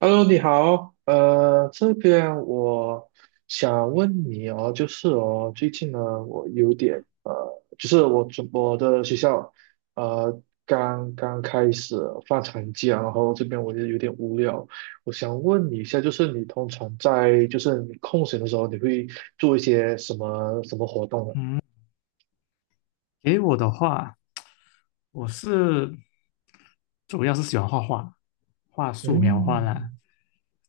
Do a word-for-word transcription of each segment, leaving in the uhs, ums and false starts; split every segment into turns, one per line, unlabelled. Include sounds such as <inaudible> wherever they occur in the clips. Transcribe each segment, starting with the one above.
Hello，你好，呃，这边我想问你哦，就是哦，最近呢，我有点呃，就是我准我的学校呃刚刚开始放长假，然后这边我就有点无聊，我想问你一下，就是你通常在就是你空闲的时候，你会做一些什么什么活动呢？
嗯，给我的话，我是主要是喜欢画画，画素描画
嗯，
啦。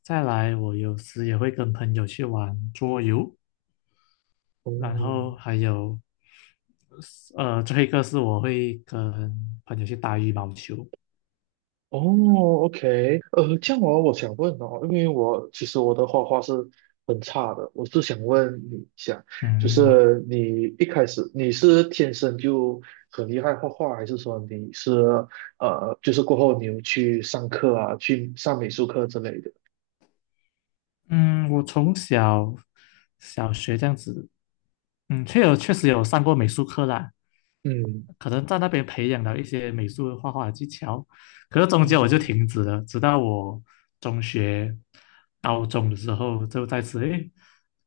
再来，我有时也会跟朋友去玩桌游，然后
哦
还有，呃，最后一个是我会跟朋友去打羽毛球。
哦，OK，呃，这样哦，我想问哦，因为我其实我的画画是很差的，我是想问你一下，就
嗯
是你一开始你是天生就很厉害画画，还是说你是呃，就是过后你有去上课啊，去上美术课之类的？
嗯，我从小小学这样子，嗯，确有确实有上过美术课啦，
嗯
可能在那边培养了一些美术画画的技巧，可是中间我就
嗯，
停止了，直到我中学、高中的时候就再次，诶，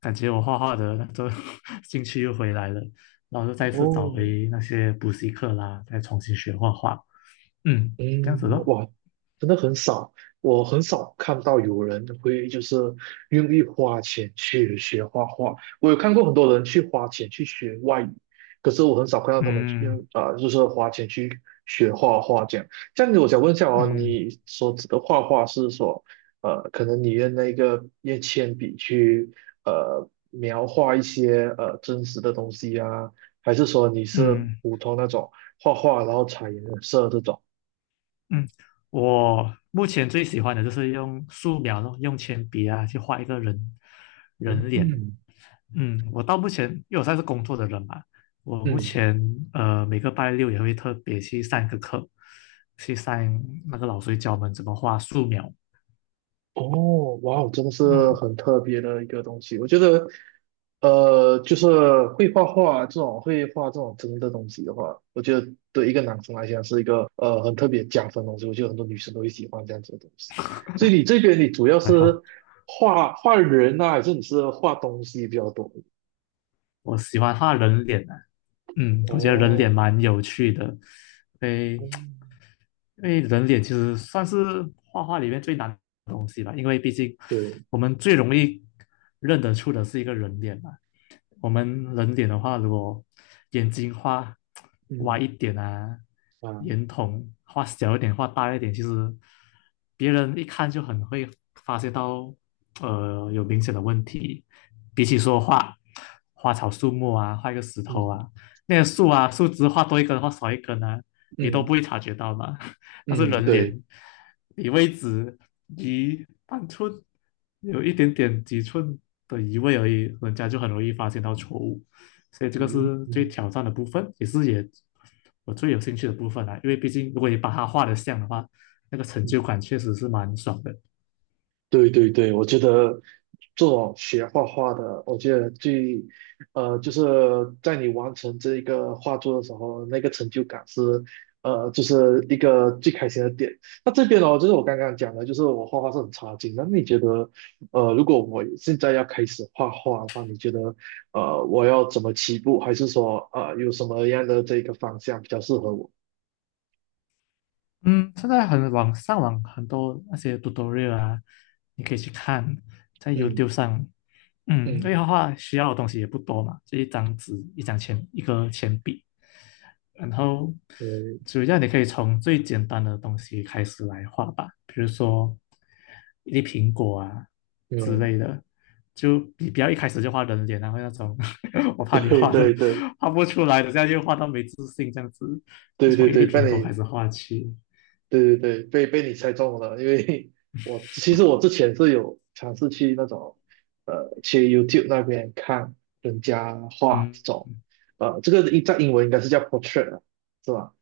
感觉我画画的那种 <laughs> 兴趣又回来了，然后就再次
哦
找回那些补习课啦，再重新学画画，嗯，这样子
嗯，
咯，
哇，真的很少，我很少看到有人会就是愿意花钱去学画画。我有看过很多人去花钱去学外语，可是我很少看到他们去
嗯
啊、呃就是花钱去学画画这样。这样子，我想问一下哦，
嗯
你所指的画画是说，呃，可能你用那个用铅笔去呃描画一些呃真实的东西啊，还是说你是
嗯
普通那种画画然后彩颜色这种？
嗯，嗯，我目前最喜欢的就是用素描咯，用铅笔啊去画一个人人脸，
嗯
嗯，我到目前，因为我算是工作的人嘛，我目
嗯，
前呃每个拜六也会特别去上一个课，去上那个老师教我们怎么画素描。
哦，哇哦，真的是
嗯，
很特别的一个东西。我觉得，呃，就是会画画这种会画这种真的东西的话，我觉得对一个男生来讲是一个呃很特别加分的东西。我觉得很多女生都会喜欢这样子的东西。所以你这边你主要
还好，
是画画人啊，还是你是画东西比较多？
我喜欢画人脸啊。嗯，我觉得人脸
哦，
蛮有趣的，因为
嗯，
因为人脸其实算是画画里面最难的东西吧，因为毕竟
对，
我们最容易认得出的是一个人脸嘛。我们人脸的话，如果眼睛画歪
嗯
一点啊，
啊，
眼瞳画小一点啊，画大一点，其实别人一看就很会发现到，呃，有明显的问题。比起说画花草树木啊，画一个石头
嗯
啊，那个树啊，树枝画多一根，或少一根呢，你都不
嗯
会察觉到嘛。<laughs> 那是
嗯，
人
对，
脸离位置移半寸，有一点点几寸的移位而已，人家就很容易发现到错误。所以这个
嗯
是最
嗯
挑战的部分，也是也我最有兴趣的部分啦。因为毕竟如果你把它画的像的话，那个成
嗯。
就感确实是蛮爽的。
对对对，我觉得做种学画画的，我觉得最，呃，就是在你完成这一个画作的时候，那个成就感是，呃，就是一个最开心的点。那这边呢，就是我刚刚讲的，就是我画画是很差劲。那你觉得，呃，如果我现在要开始画画的话，你觉得，呃，我要怎么起步，还是说，呃，有什么样的这个方向比较适合我？
嗯，现在很网上网很多那些 tutorial 啊，你可以去看，在 YouTube
嗯
上，嗯，因为
嗯，
画画需要的东西也不多嘛，就一张纸、一张铅、一个铅笔，然后
对，
主要你可以从最简单的东西开始来画吧，比如说一粒苹果啊之
嗯，
类的，就你不要一开始就画人脸啊，后那种 <laughs> 我
<laughs>
怕你
对
画的
对对
画不出来的，这样就画到没自信这样子，就
对
从
对
一
对，
粒
被
苹果开
你。
始画起。
对对对，被被你猜中了，因为 <laughs> 我其实我之前是有尝试去那种，呃，去 YouTube 那边看人家画
嗯
这种，呃，这个一在英文应该是叫 portrait 啊是吧？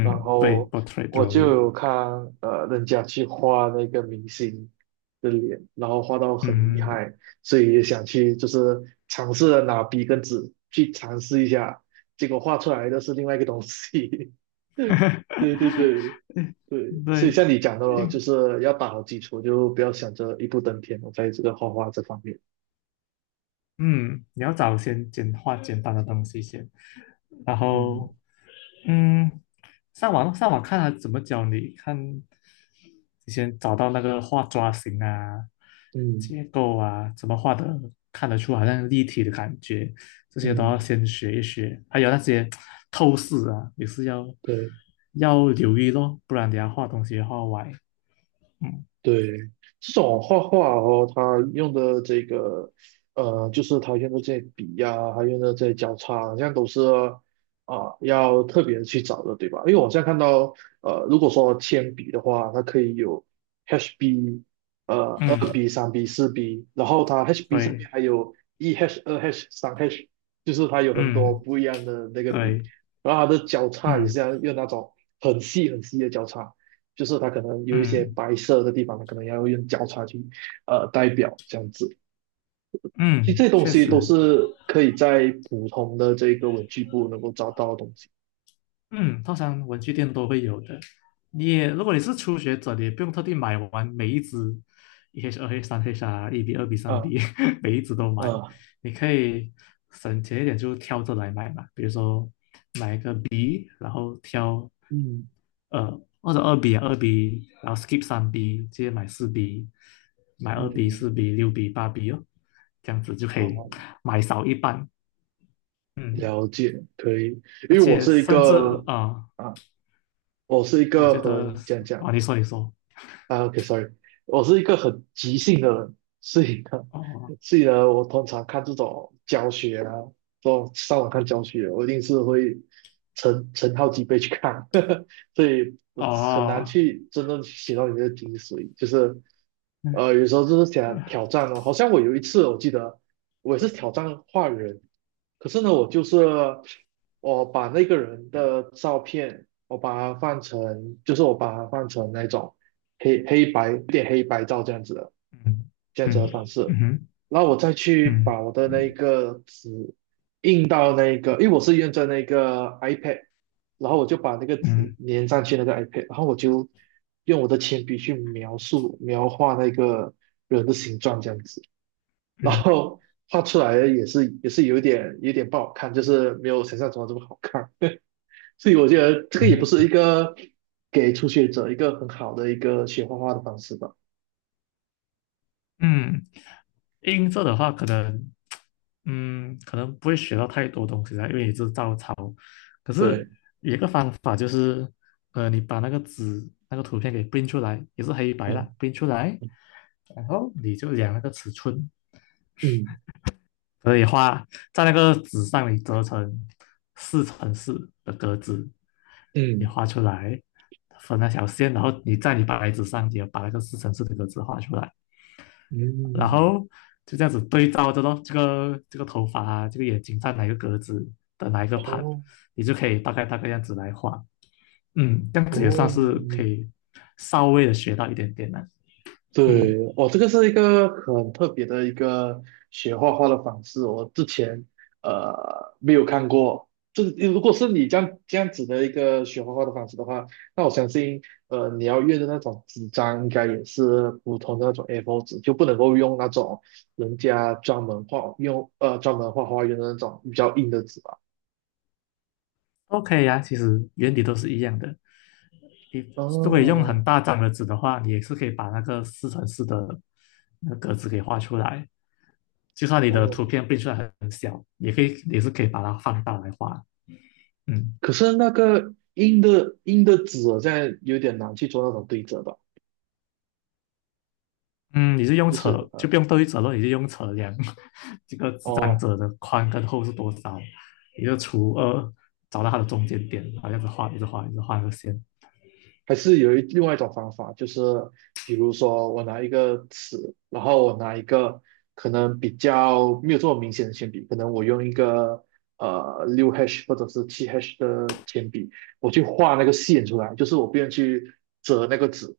然
对
后
，portrait
我就
drawing，
有看呃人家去画那个明星的脸，然后画到很厉
嗯，
害，所以也想去就是尝试着拿笔跟纸去尝试一下，结果画出来的是另外一个东西。<laughs> 对对对
<laughs>
对，所以
对，
像你讲到了，就
嗯，
是要打好基础，就不要想着一步登天。我在这个画画这方面，
嗯，你要找先简化简单的东西先，然
嗯
后嗯，上网上网看他怎么教你，看你先找到那个画抓形啊、
嗯
结构啊，怎么画的看得出好像立体的感觉，这些都
嗯，
要先学一学。还有那些透视啊，也是要
对。
要留意咯，不然等下画东西画歪。嗯
对，这种画画哦，他用的这个，呃，就是他用的这些笔呀、还用的这些交叉，好像都是啊、要特别去找的，对吧？因为我现在看到，呃，如果说铅笔的话，它可以有 H B，呃，二
嗯，
B、三 B、四 B，然后它 H B 下
对，
面还有一 H、二 H、三 H，就是它有很多
嗯
不一样的那个笔，
对，
然后它的交叉也
嗯
是要用那种很细很细的交叉。就是它可能有一些
嗯
白色的地方，它可能要用交叉去呃代表这样子。其
嗯，
实这些东
确
西都
实。
是可以在普通的这个文具部能够找到的东西
嗯，通常文具店都会有的。你也，如果你是初学者，你也不用特地买完每一支一 H、二 H、三 H 啊，一 B、二 B、三
啊
B，<laughs> 每一支都买。
啊，
你可以省钱一点，就挑着来买嘛。比如说买一个 B，然后挑
嗯
呃或者二 B 啊二 B，然后 skip 三 B，直接买四 B，买二 B、
嗯，
四 B、六 B、八 B 哦，这样子就可以
好，
买少一半。嗯，
了解，可以，因
而
为我
且
是一
甚至
个
啊、呃
啊，我是一
我觉
个
得
很讲讲
啊，你说你说。
啊，OK，sorry，我是一个很急性的人，所以呢，
哦
所以呢，我通常看这种教学啊，这种上网看教学，我一定是会成成好几倍去看，<laughs> 所以我很难
哦，
去真正写到里面的精髓，就是
嗯
呃，有时候就是想
嗯
挑战哦，好像我有一次我记得我也是挑战画人，可是呢，我就是我把那个人的照片，我把它放成，就是我把它放成那种。黑黑白有点黑白照这样子的
嗯
这样子的方式，
嗯
然后我再去
嗯
把我的那个纸印到那个，因为我是用着那个 iPad，然后我就把那个纸
嗯
粘上去那个 iPad，然后我就用我的铅笔去描述描画那个人的形状这样子，然
嗯
后画出来的也是也是有点有点不好看，就是没有想象中的这么好看。<laughs> 所以我觉得这个也不
嗯
是一个给初学者一个很好的一个学画画的方式吧。
嗯，音色的话可能，嗯，可能不会学到太多东西啦，因为也是照抄。可是
对，
有一个方法就是，呃，你把那个纸那个图片给 p i n 出来，也是黑白的
嗯
p i n 出来，然后你就量那个尺寸，
嗯
可以画在那个纸上，你折成四乘四的格子，你
嗯
画出来，分那条线，然后你在你白纸上也把那个四乘四的格子画出来，然
嗯，
后就这样子对照着咯，这个这个头发啊，这个眼睛在哪个格子的哪一个盘，
哦
你就可以大概大概样子来画，嗯，这样子也算
哦，
是可以稍微的学到一点点了，嗯
对，哦，这个是一个很特别的一个学画画的方式，我之前呃没有看过。这如果是你这样这样子的一个学画画的方式的话，那我相信呃你要用的那种纸张应该也是普通的那种 A 四 纸，就不能够用那种人家专门画用呃专门画画用的那种比较硬的纸吧。
，OK 呀、啊其实原理都是一样的，你如果你用
哦
很大张的纸的话，你也是可以把那个四乘四的那个格子给画出来。就算你的图
哦
片变出来很小，也可以，也是可以把它放大来画。嗯
可是那个硬的硬的纸在有点难去做那种对折吧，
嗯，你是用
就
尺，
是
就
呃，
不用对折了，你是用尺量 <laughs> 这个纸张
哦，
折的宽跟厚是多少，你就除二，找到它的中间点，然后一样画，一直画，一直画那个线。
还是有一另外一种方法，就是比如说我拿一个尺，然后我拿一个可能比较没有这么明显的铅笔，可能我用一个呃六 hash 或者是七 h 的铅笔，我去画那个线出来，就是我不用去折那个纸，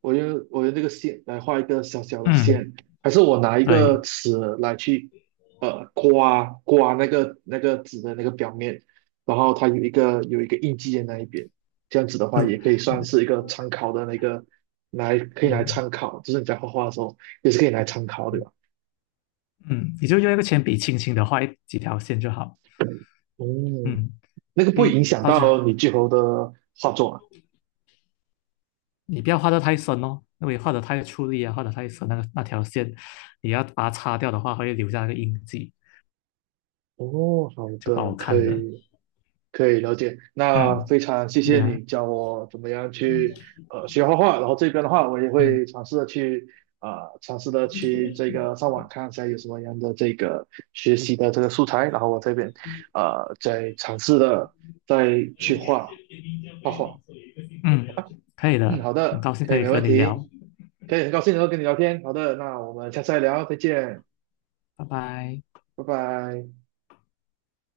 我用我用这个线来画一个小小的
嗯，
线，还是我拿一个
对，
尺来去呃刮刮那个那个纸的那个表面，然后它有一个有一个印记在那一边。这样子的话，
是，
也可以算
嗯
是一个参考的那个，来可以来
嗯
参考，就是你在画画的时候也是可以来参考，对吧？
嗯，你就用一个铅笔轻轻的画一几条线就好。
嗯，
嗯，
那个不会影
诶，
响
到最后
到你最后的画作啊。
你不要画得太深哦，因为画得太出力啊，画得太深，那个那条线，你要把它擦掉的话，会留下那个印记，
哦，好
就不
的，
好
可
看了。
以可以了解。那
嗯，
非常谢
对
谢
呀、啊
你教我怎么样去呃学画画，然后这边的话我也
嗯
会尝试的去呃尝试的去这个上网看一下有什么样的这个学习的这个素材，然后我这边呃再尝试的再去画。好
嗯，可以
嗯，
的，
好
很
的，
高兴
可
可
以，
以
没
和
问
你聊，
题，可以，很高兴能够跟你聊天。好的，那我们下次再聊，再见，
拜拜。
拜拜。